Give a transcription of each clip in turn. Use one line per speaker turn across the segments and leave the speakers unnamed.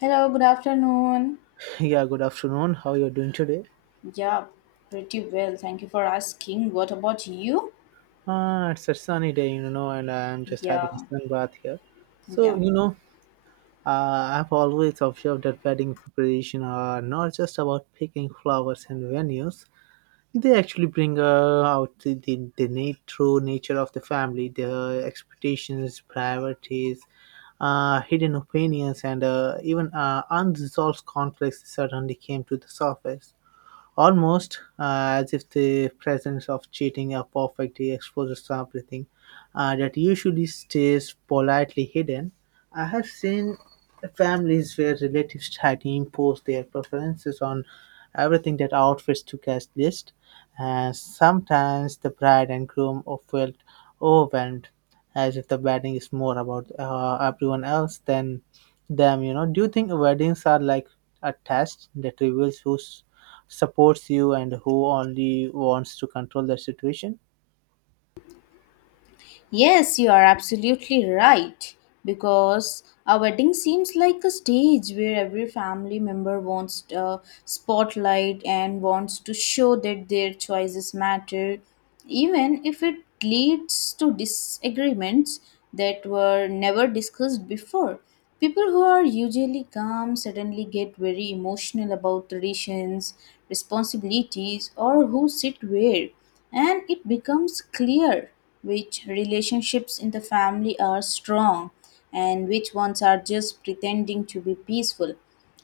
Hello, good afternoon.
Yeah, good afternoon. How you're doing today?
Yeah, pretty well. Thank you for asking. What about you?
It's a sunny day, you know, and I'm just having a
Yeah,
sun bath here. So,
yeah.
you know, I've always observed that wedding preparation are not just about picking flowers and venues. They actually bring out the true nature of the family, their expectations, priorities, hidden opinions, and even unresolved conflicts suddenly came to the surface. Almost as if the presence of cheating are perfectly exposes everything that usually stays politely hidden. I have seen families where relatives try to impose their preferences on everything that outfits to guest list, and sometimes the bride and groom are felt overwhelmed, as if the wedding is more about everyone else than them. You know, do you think weddings are like a test that reveals who's supports you and who only wants to control the situation?
Yes, you are absolutely right. Because a wedding seems like a stage where every family member wants a spotlight and wants to show that their choices matter, even if it leads to disagreements that were never discussed before. People who are usually calm suddenly get very emotional about traditions, responsibilities, or who sit where, and it becomes clear which relationships in the family are strong and which ones are just pretending to be peaceful.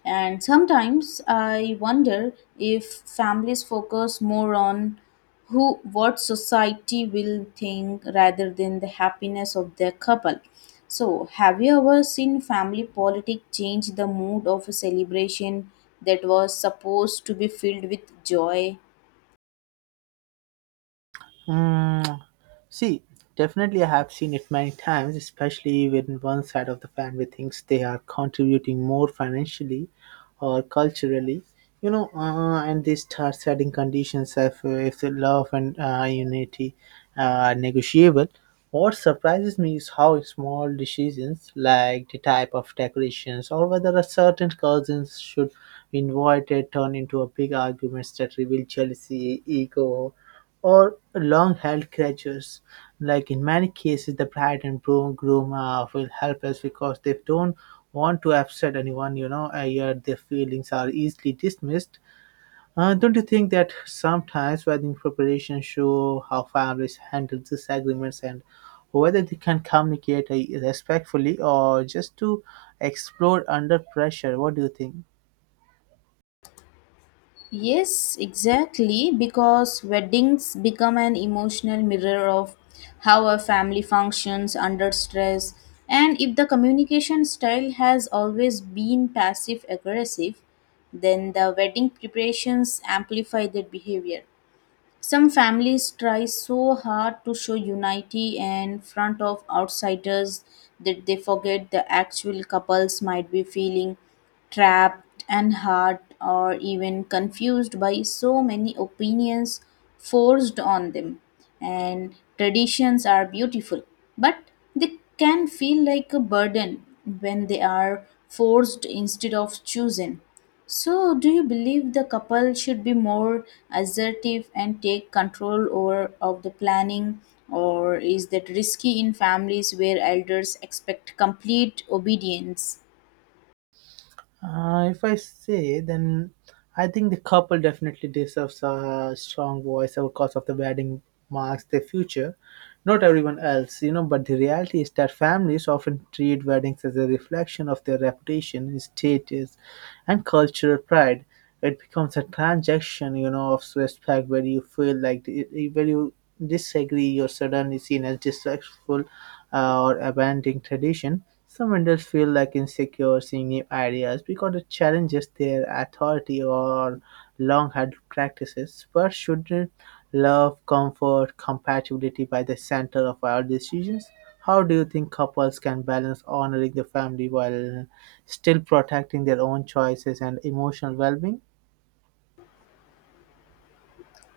And sometimes I wonder if families focus more on who what society will think rather than the happiness of their couple. So, have you ever seen family politics change the mood of a celebration that was supposed to be filled with joy?
Mm, see, Definitely I have seen it many times, especially when one side of the family thinks they are contributing more financially or culturally. You know, and they start setting conditions if the love and unity are negotiable. What surprises me is how small decisions like the type of decorations or whether a certain cousins should be invited turn into a big arguments that reveal jealousy, ego, or long held grudges. Like in many cases, the bride and groom feel helpless because they don't want to upset anyone. You know, yet their feelings are easily dismissed. Don't you think that sometimes wedding preparations show how families handle disagreements and whether they can communicate respectfully or just to explode under pressure? What do you think?
Yes, exactly, because weddings become an emotional mirror of how a family functions under stress. And if the communication style has always been passive aggressive, then the wedding preparations amplify that behavior. Some families try so hard to show unity in front of outsiders that they forget the actual couples might be feeling trapped and hurt or even confused by so many opinions forced on them. And traditions are beautiful, but they can feel like a burden when they are forced instead of chosen. So, do you believe the couple should be more assertive and take control over of the planning, or is that risky in families where elders expect complete obedience?
If I say, then I think the couple definitely deserves a strong voice out because of the wedding marks their future. Not everyone else, you know, but the reality is that families often treat weddings as a reflection of their reputation, status, and cultural pride. It becomes a transaction, you know, of respect where you feel like where you disagree, you're suddenly seen as disrespectful or abandoning tradition. Some vendors feel like insecure seeing new ideas because it challenges their authority or long held practices. But shouldn't love, comfort, compatibility by the center of our decisions? How do you think couples can balance honoring the family while still protecting their own choices and emotional well being?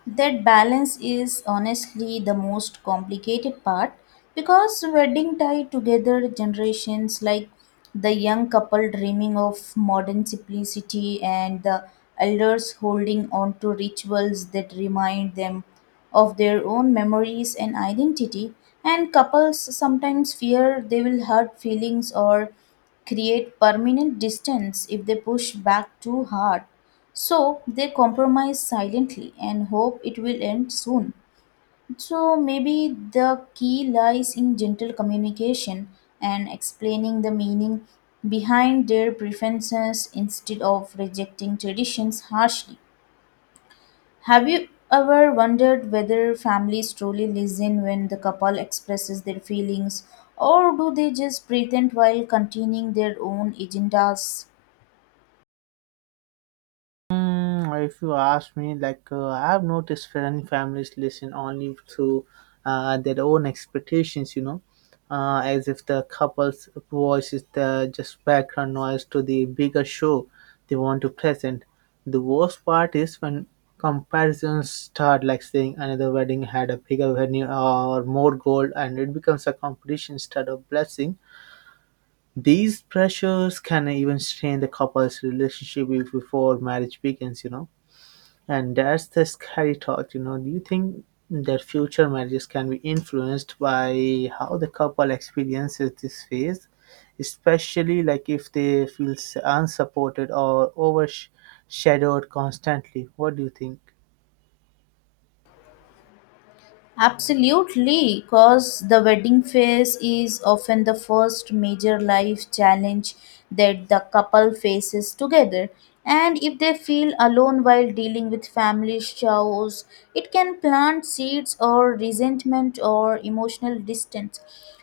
That balance is honestly the most complicated part because wedding tie together generations, like the young couple dreaming of modern simplicity and the elders holding on to rituals that remind them of their own memories and identity, and couples sometimes fear they will hurt feelings or create permanent distance if they push back too hard, so they compromise silently and hope it will end soon. So maybe the key lies in gentle communication and explaining the meaning behind their preferences instead of rejecting traditions harshly. Have you ever wondered whether families truly listen when the couple expresses their feelings, or do they just pretend while continuing their own agendas?
If you ask me, like I've noticed many families listen only to their own expectations, you know, as if the couple's voice is the just background noise to the bigger show they want to present. The worst part is when comparisons start, like saying another wedding had a bigger venue or more gold, and it becomes a competition instead of blessing. These pressures can even strain the couple's relationship before marriage begins, you know. And that's the scary thought, you know. Do you think that future marriages can be influenced by how the couple experiences this phase, especially like if they feel unsupported or overshadowed constantly? What do you think?
Absolutely, because the wedding phase is often the first major life challenge that the couple faces together. And if they feel alone while dealing with family chores, it can plant seeds or resentment or emotional distance.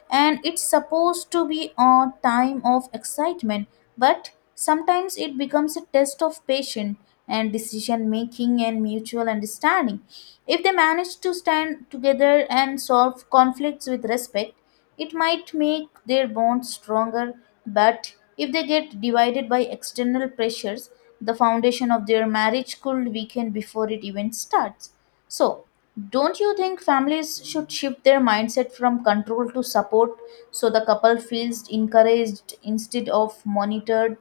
And it's supposed to be a time of excitement, but sometimes it becomes a test of patience and decision making and mutual understanding. If they manage to stand together and solve conflicts with respect, it might make their bond stronger, but if they get divided by external pressures, the foundation of their marriage could weaken before it even starts. So, don't you think families should shift their mindset from control to support so the couple feels encouraged instead of monitored?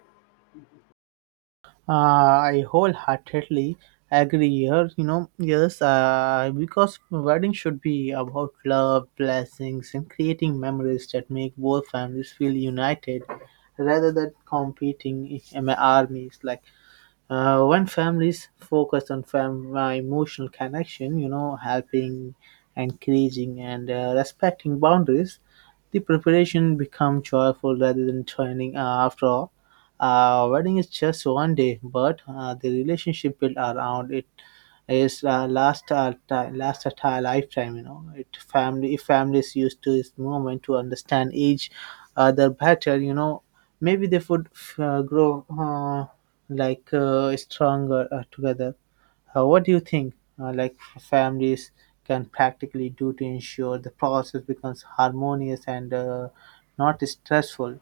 Uh, I wholeheartedly agree here. You know, yes, because wedding should be about love, blessings, and creating memories that make both families feel united, rather than competing in armies. Like when families focus on emotional connection, you know, helping, encouraging, and respecting boundaries, the preparation become joyful rather than training. After all, wedding is just one day, but the relationship built around it is last our time, last at our lifetime. You know, it family if families used to this moment to understand each other better. You know, maybe they would grow stronger together. What do you think? Like families can practically do to ensure the process becomes harmonious and not stressful.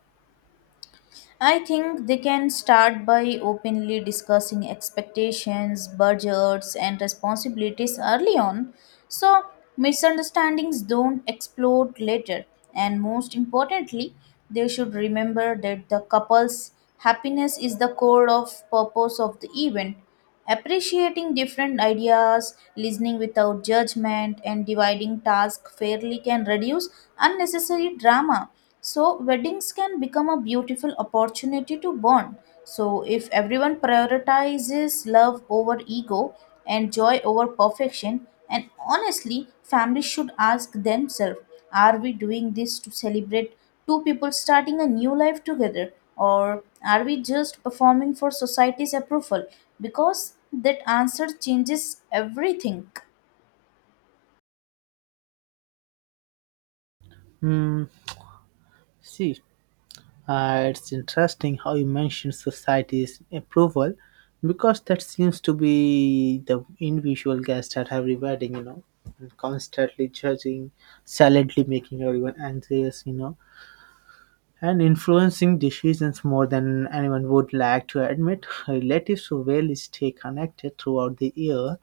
I think they can start by openly discussing expectations, budgets, and responsibilities early on so misunderstandings don't explode later. And most importantly, they should remember that the couple's happiness is the core of purpose of the event. Appreciating different ideas, listening without judgment, and dividing tasks fairly can reduce unnecessary drama. So, weddings can become a beautiful opportunity to bond. So, if everyone prioritizes love over ego and joy over perfection, and honestly, families should ask themselves, are we doing this to celebrate two people starting a new life together? Or are we just performing for society's approval? Because that answer changes everything.
Hmm. see, it's interesting how you mentioned society's approval because that seems to be the individual guest at every wedding, you know, and constantly judging, silently making everyone anxious, you know, and influencing decisions more than anyone would like to admit. Relatives who rarely stay connected throughout the year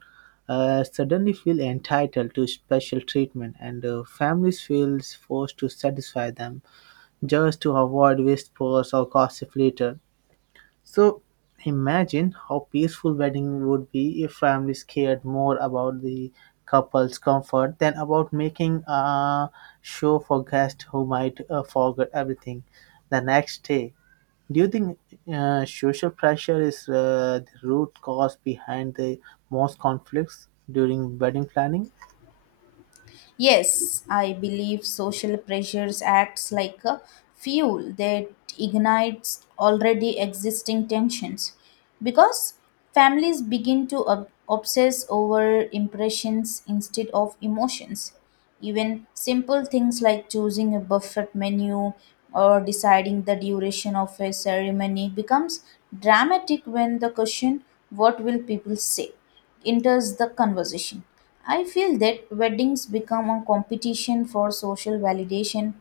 suddenly feel entitled to special treatment, and families feel forced to satisfy them just to avoid whispers or gossip later. So imagine how peaceful wedding would be if families cared more about the couple's comfort than about making a show for guests who might forget everything the next day. Do you think social pressure is the root cause behind the most conflicts during wedding planning?
Yes, I believe social pressures acts like a fuel that ignites already existing tensions because families begin to obsess over impressions instead of emotions. Even simple things like choosing a buffet menu or deciding the duration of a ceremony becomes dramatic when the question, what will people say, enters the conversation. I feel that weddings become a competition for social validation,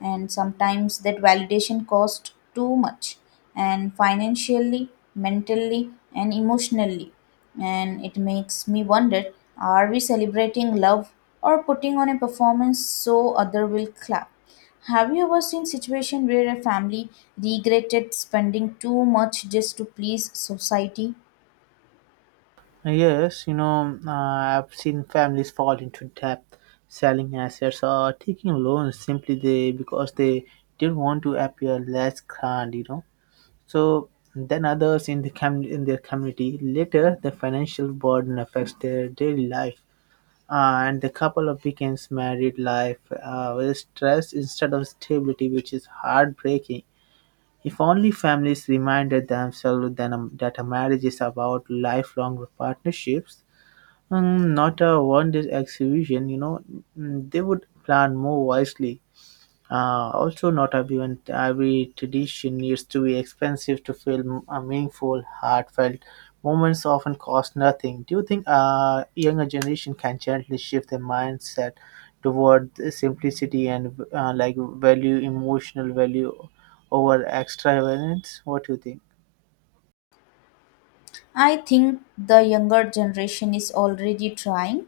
and sometimes that validation costs too much, and financially, mentally, and emotionally. And it makes me wonder, are we celebrating love or putting on a performance so other will clap? Have you ever seen situation where a family regretted spending too much just to please society?
Yes, you know, I've seen families fall into debt, selling assets or taking loans simply they because they didn't want to appear less grand, you know. So then others in the in their community later the financial burden affects their daily life, and the couple of begins married life with stress instead of stability, which is heartbreaking. If only families reminded themselves that a marriage is about lifelong partnerships, not a one-day exhibition, you know. They would plan more wisely. Also, not everyone, every tradition needs to be expensive to feel meaningful, heartfelt. Moments often cost nothing. Do you think younger generation can gently shift their mindset toward the simplicity and value, emotional value over extravagance? What do you think?
I think the younger generation is already trying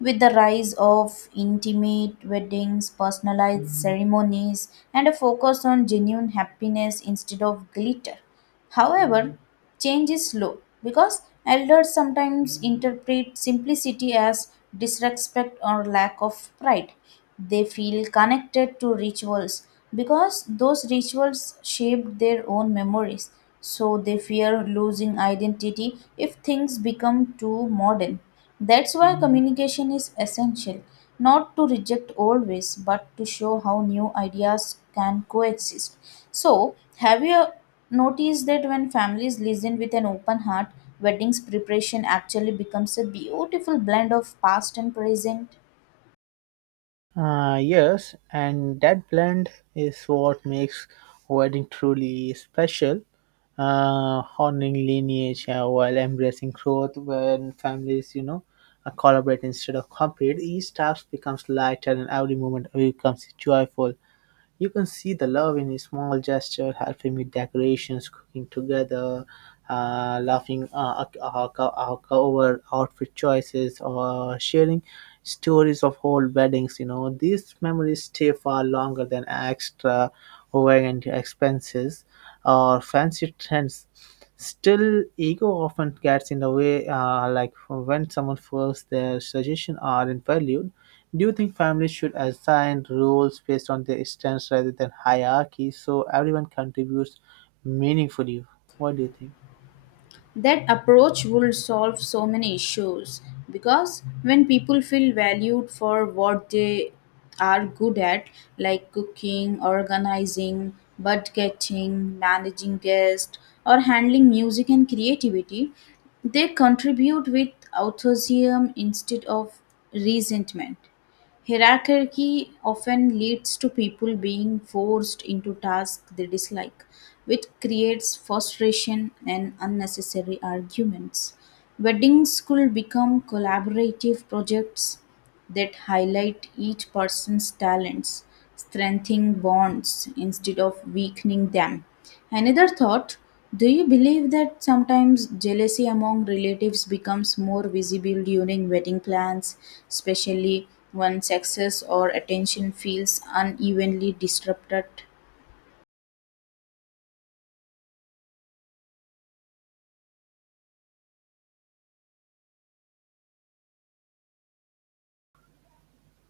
with the rise of intimate weddings, personalized ceremonies, and a focus on genuine happiness instead of glitter. However, change is slow because elders sometimes interpret simplicity as disrespect or lack of pride. They feel connected to rituals because those rituals shaped their own memories. So they fear losing identity if things become too modern. That's why communication is essential, not to reject old ways, but to show how new ideas can coexist. So, have you notice that when families listen with an open heart, weddings preparation actually becomes a beautiful blend of past and present.
Yes, and that blend is what makes wedding truly special, honoring lineage while embracing growth. When families, you know, collaborate instead of compete, each task becomes lighter and every moment becomes joyful. You can see the love in his small gesture, helping with decorations, cooking together, laughing over outfit choices, or sharing stories of old weddings. You know, these memories stay far longer than extravagant expenses or fancy trends. Still, ego often gets in the way, like when someone feels their suggestions aren't valued. Do you think families should assign roles based on their strengths rather than hierarchy so everyone contributes meaningfully? What do you think?
That approach would solve so many issues because when people feel valued for what they are good at, like cooking, organizing, budgeting, managing guests, or handling music and creativity, they contribute with enthusiasm instead of resentment. Hierarchy often leads to people being forced into tasks they dislike, which creates frustration and unnecessary arguments. Weddings could become collaborative projects that highlight each person's talents, strengthening bonds instead of weakening them. Another thought: do you believe that sometimes jealousy among relatives becomes more visible during wedding plans, especially when success or attention feels unevenly disrupted?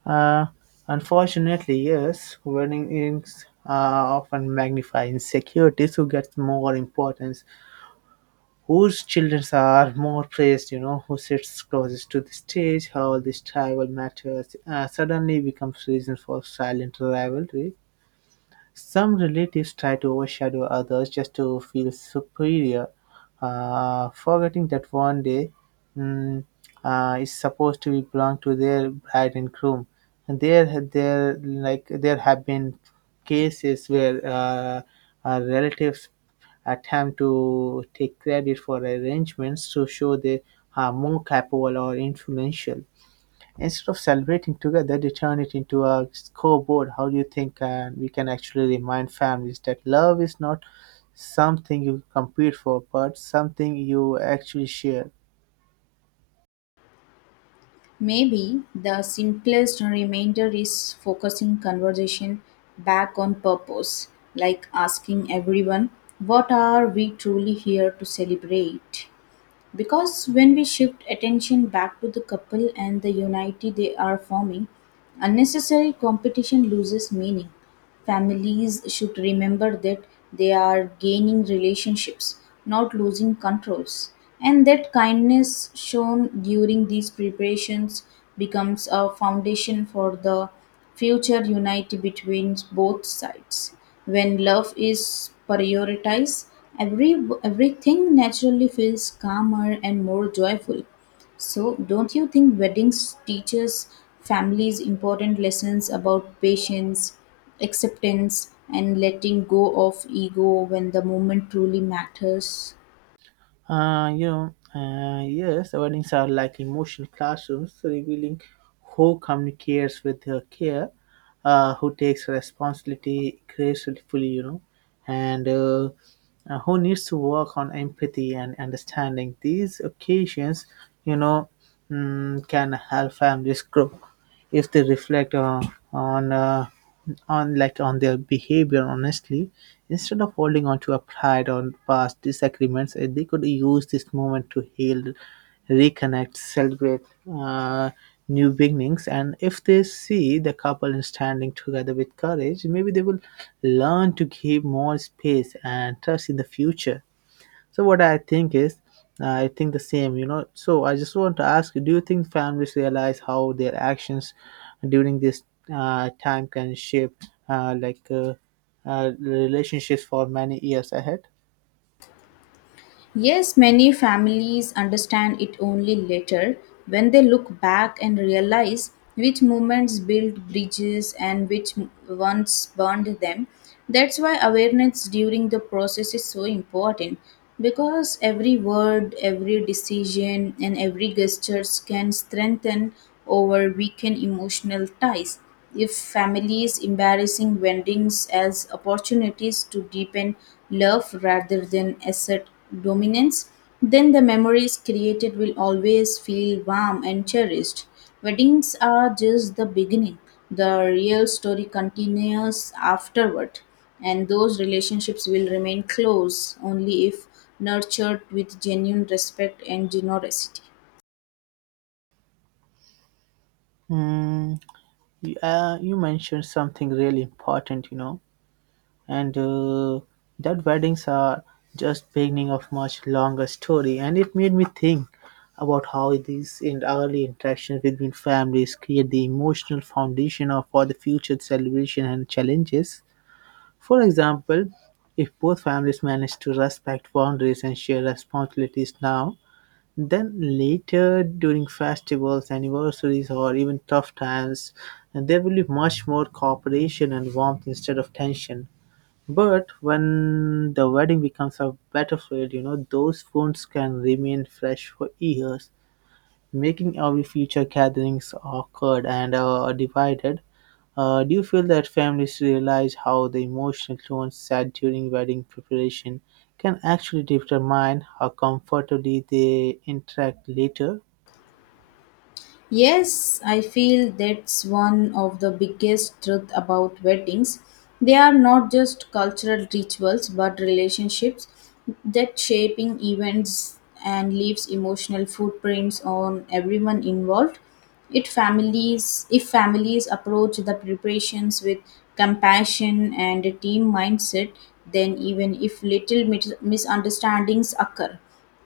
Uh, Unfortunately, yes, warnings often magnify insecurities who gets more importance, whose children are more praised, you know, who sits closest to the stage. How this tribal matters suddenly becomes reason for silent rivalry. Some relatives try to overshadow others just to feel superior, forgetting that one day mm, is supposed to be belong to their bride and groom. And there have been cases where relatives attempt to take credit for arrangements to show they are more capable or influential. Instead of celebrating together, they turn it into a scoreboard. How do you think and we can actually remind families that love is not something you compete for, but something you actually share?
Maybe the simplest remainder is focusing conversation back on purpose, like asking everyone, what are we truly here to celebrate? Because when we shift attention back to the couple and the unity they are forming, unnecessary competition loses meaning. Families should remember that they are gaining relationships, not losing controls, and that kindness shown during these preparations becomes a foundation for the future unity between both sides. When love is prioritized, every everything naturally feels calmer and more joyful. So, don't you think weddings teaches families important lessons about patience, acceptance, and letting go of ego when the moment truly matters?
Yes, weddings are like emotional classrooms, so revealing who communicates with care, who takes responsibility gracefully, you know, and who needs to work on empathy and understanding. These occasions, you know, can help families grow if they reflect on. Uh, on their behavior honestly instead of holding on to a pride or past disagreements. They could use this moment to heal, reconnect, celebrate uh, new beginnings, and if they see the couple is standing together with courage, maybe they will learn to give more space and trust in the future. So what I think is, I think the same, you know. So I just want to ask you: do you think families realize how their actions during this time can shape uh, like, uh, relationships for many years ahead?
Yes, many families understand it only later when they look back and realize which movements built bridges and which ones burned them. That's why awareness during the process is so important because every word, every decision, and every gesture can strengthen or weaken emotional ties. If families embarrassing vendings as opportunities to deepen love rather than assert dominance, then the memories created will always feel warm and cherished. Weddings are just the beginning. The real story continues afterward, and those relationships will remain close only if nurtured with genuine respect and generosity.
Mm, you mentioned something really important, you know, and that weddings are just beginning of much longer story, and it made me think about how these in early interactions between families create the emotional foundation of for the future celebration and challenges. For example, if both families manage to respect boundaries and share responsibilities now, then later during festivals, anniversaries, or even tough times, there will be much more cooperation and warmth instead of tension. But when the wedding becomes a battlefield, you know, those wounds can remain fresh for years, making every future gatherings awkward and divided. Do you feel that families realize how the emotional tones set during wedding preparation can actually determine how comfortably they interact later?
Yes, I feel that's one of the biggest truth about weddings. They are not just cultural rituals but relationships that shaping events and leaves emotional footprints on everyone involved. It families if families approach the preparations with compassion and a team mindset, then even if little misunderstandings occur,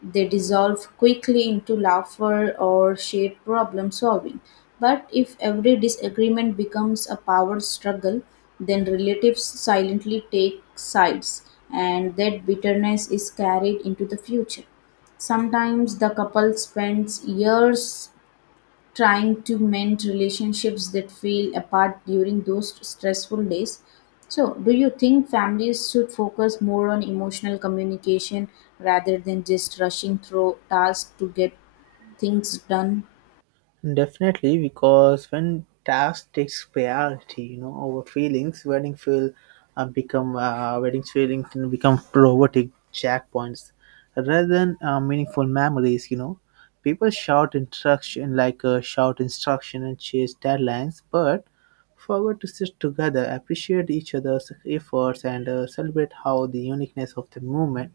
they dissolve quickly into laughter or shared problem solving. But if every disagreement becomes a power struggle, then relatives silently take sides, and that bitterness is carried into the future. Sometimes the couple spends years trying to mend relationships that feel apart during those stressful days. So, do you think families should focus more on emotional communication rather than just rushing through tasks to get things done?
Definitely, because when task takes priority, you know, over feelings, wedding feeling can become robotic checkpoints rather than meaningful memories. You know, people shout instruction and chase deadlines, but forgot to sit together, appreciate each other's efforts, and celebrate how the uniqueness of the moment.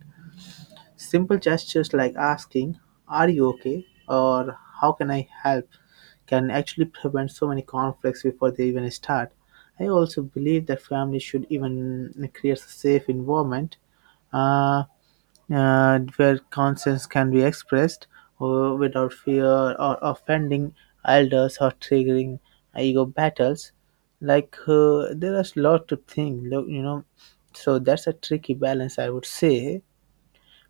Simple gestures like asking, "Are you okay?" or "How can I help?" can actually prevent so many conflicts before they even start. I also believe that families should even create a safe environment uh, where concerns can be expressed without fear or offending elders or triggering ego battles. Like, there is a lot to think, look. So that's a tricky balance, I would say,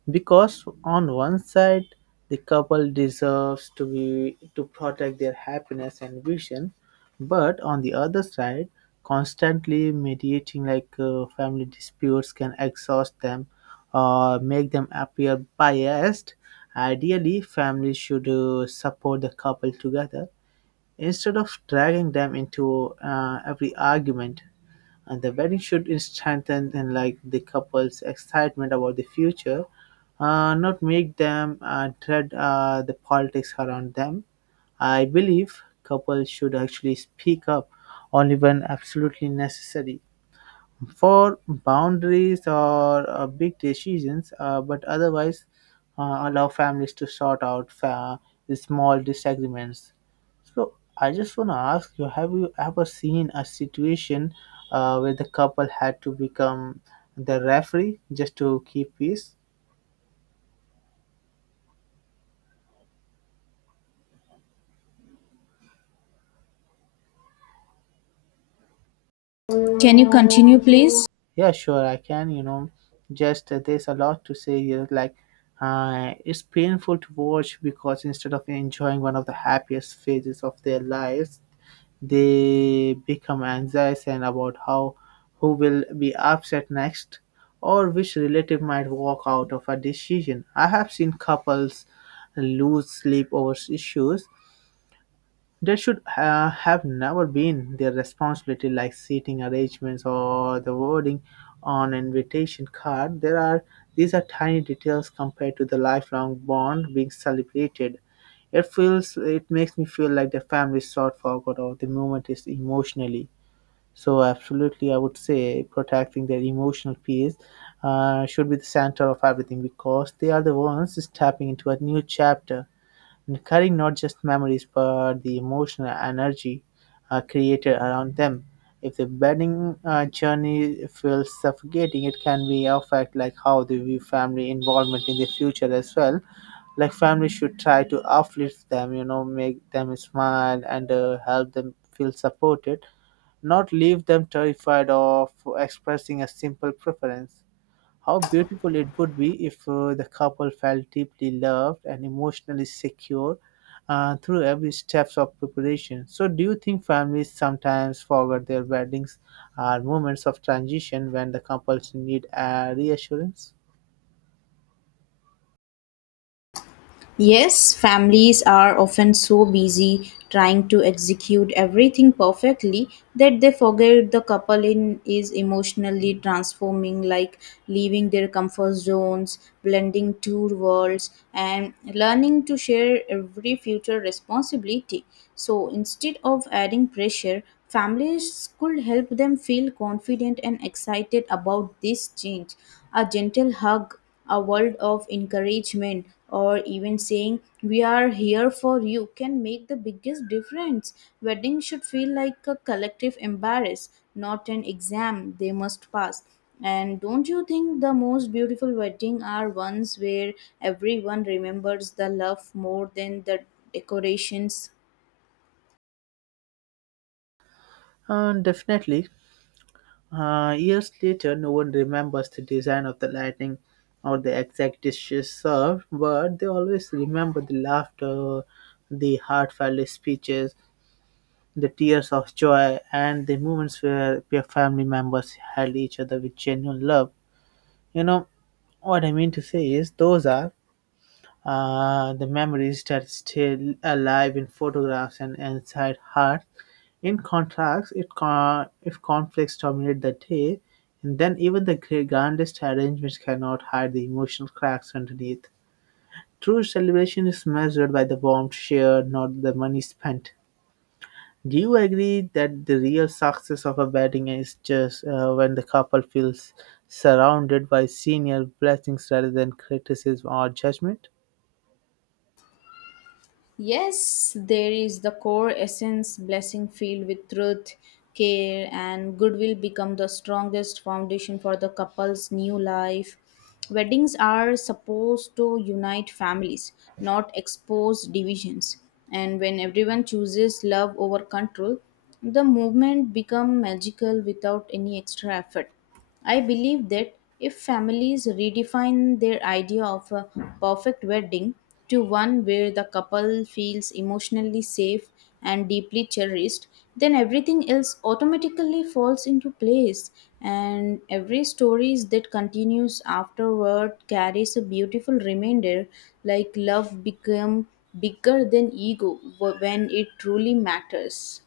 because on one side the couple deserves to protect their happiness and vision, but on the other side constantly mediating like family disputes can exhaust them or make them appear biased. Ideally, families should support the couple together instead of dragging them into every argument, and the wedding should strengthen and like the couple's excitement about the future, not make them dread the politics around them. I believe couples should actually speak up only when absolutely necessary for boundaries or big decisions, but otherwise allow families to sort out the small disagreements. So I just want to ask you: have you ever seen a situation where the couple had to become the referee just to keep peace?
Can you continue, please?
Yeah, sure, I can. You know, just there's a lot to say here. Like, it's painful to watch because instead of enjoying one of the happiest phases of their lives, they become anxious and about how who will be upset next or which relative might walk out of a decision. I have seen couples lose sleep over issues that should have never been their responsibility, like seating arrangements or the wording on an invitation card. There are These are tiny details compared to the lifelong bond being celebrated. It feels it makes me feel like the family is sort forgot or the moment is emotionally. So absolutely, I would say protecting their emotional peace should be the center of everything because they are the ones stepping into a new chapter and carrying not just memories but the emotional energy created around them. If the bedding journey feels suffocating, it can be affect like how they view family involvement in the future as well. Like family should try to uplift them, you know, make them smile and help them feel supported, not leave them terrified of expressing a simple preference. How beautiful it would be if the couple felt deeply loved and emotionally secure through every steps of preparation. So, do you think families sometimes forget their weddings are moments of transition when the couples need a reassurance?
Yes, families are often so busy trying to execute everything perfectly that they forget the couple in is emotionally transforming, like leaving their comfort zones, blending two worlds and learning to share every future responsibility. So instead of adding pressure, families could help them feel confident and excited about this change. A gentle hug, a world of encouragement, or even saying we are here for you can make the biggest difference. Wedding should feel like a collective embrace, not an exam they must pass. And don't you think the most beautiful wedding are ones where everyone remembers the love more than the decorations?
Definitely. Years later, no one remembers the design of the lighting or the exact dishes served, but they always remember the laughter, the heartfelt speeches, the tears of joy, and the moments where your family members held each other with genuine love. You know, what I mean to say is, those are the memories that stay alive in photographs and inside hearts. In contrast, if conflicts dominate the day, then even the grandest arrangements cannot hide the emotional cracks underneath. True celebration is measured by the warmth shared, not the money spent. Do you agree that the real success of a wedding is just when the couple feels surrounded by senior blessings rather than criticism or judgment?
Yes, there is the core essence blessing filled with truth, care, and goodwill become the strongest foundation for the couple's new life. Weddings are supposed to unite families, not expose divisions. And when everyone chooses love over control, the movement become magical without any extra effort. I believe that if families redefine their idea of a perfect wedding to one where the couple feels emotionally safe and deeply cherished, then everything else automatically falls into place. And every story that continues afterward carries a beautiful reminder, like love become bigger than ego when it truly matters.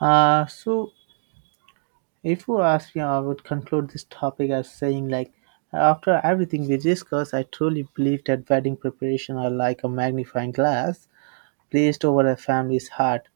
So, if you ask me, I would conclude this topic as saying, like, after everything we discussed, I truly believe that wedding preparation are like a magnifying glass placed over a family's heart,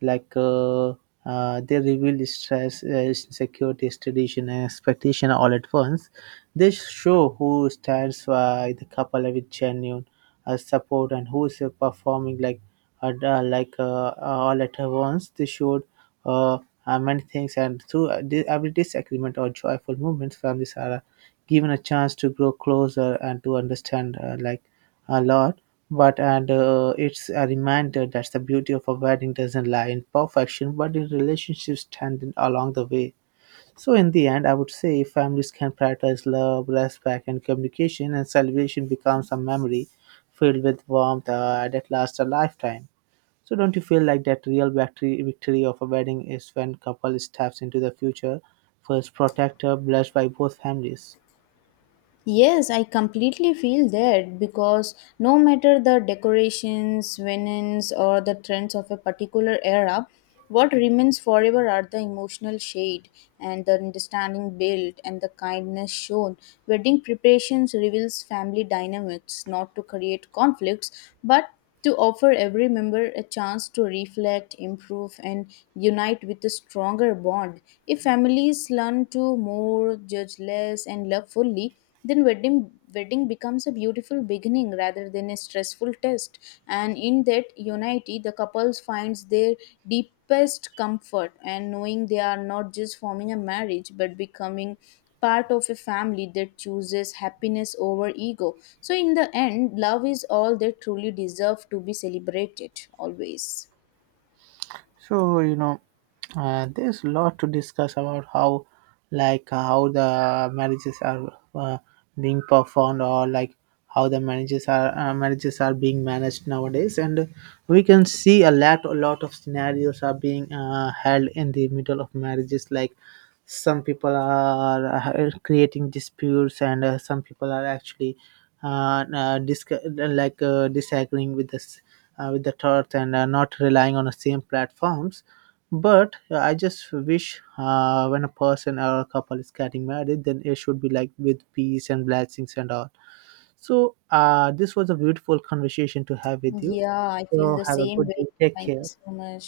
like, they reveal stress, insecurities, tradition, and expectation all at once. They show who stands by the couple with genuine support and who is performing like, all at once. They showed uh, many things, and through every disagreement or joyful moments, families are given a chance to grow closer and to understand like a lot, but and it's a reminder that the beauty of a wedding doesn't lie in perfection, but in relationships strengthened along the way. So in the end, I would say families can prioritize love, respect, and communication, and celebration becomes a memory filled with warmth that lasts a lifetime. So don't you feel like that real victory of a wedding is when couple steps into the future, first protector, blessed by both families?
Yes, I completely feel that because no matter the decorations, linens, or the trends of a particular era, what remains forever are the emotional shade and the understanding built and the kindness shown. Wedding preparations reveals family dynamics, not to create conflicts, but to offer every member a chance to reflect, improve, and unite with a stronger bond. If families learn to more, judge less, and love fully, then wedding becomes a beautiful beginning rather than a stressful test, and in that unity the couples finds their deepest comfort, and knowing they are not just forming a marriage but becoming part of a family that chooses happiness over ego. So in the end, love is all that truly deserve to be celebrated, always.
So you know, there's a lot to discuss about how, like how the marriages are being performed, or like how the marriages are being managed nowadays, and we can see a lot of scenarios are being held in the middle of marriages, like some people are creating disputes and some people are actually disagreeing with us with the earth and not relying on the same platforms, but I just wish when a person or a couple is getting married, then it should be like with peace and blessings and all. So this was a beautiful conversation to have with you.
Yeah, I feel
So
the
have a
same
good
way.
day, take
Thank you
care.
so much.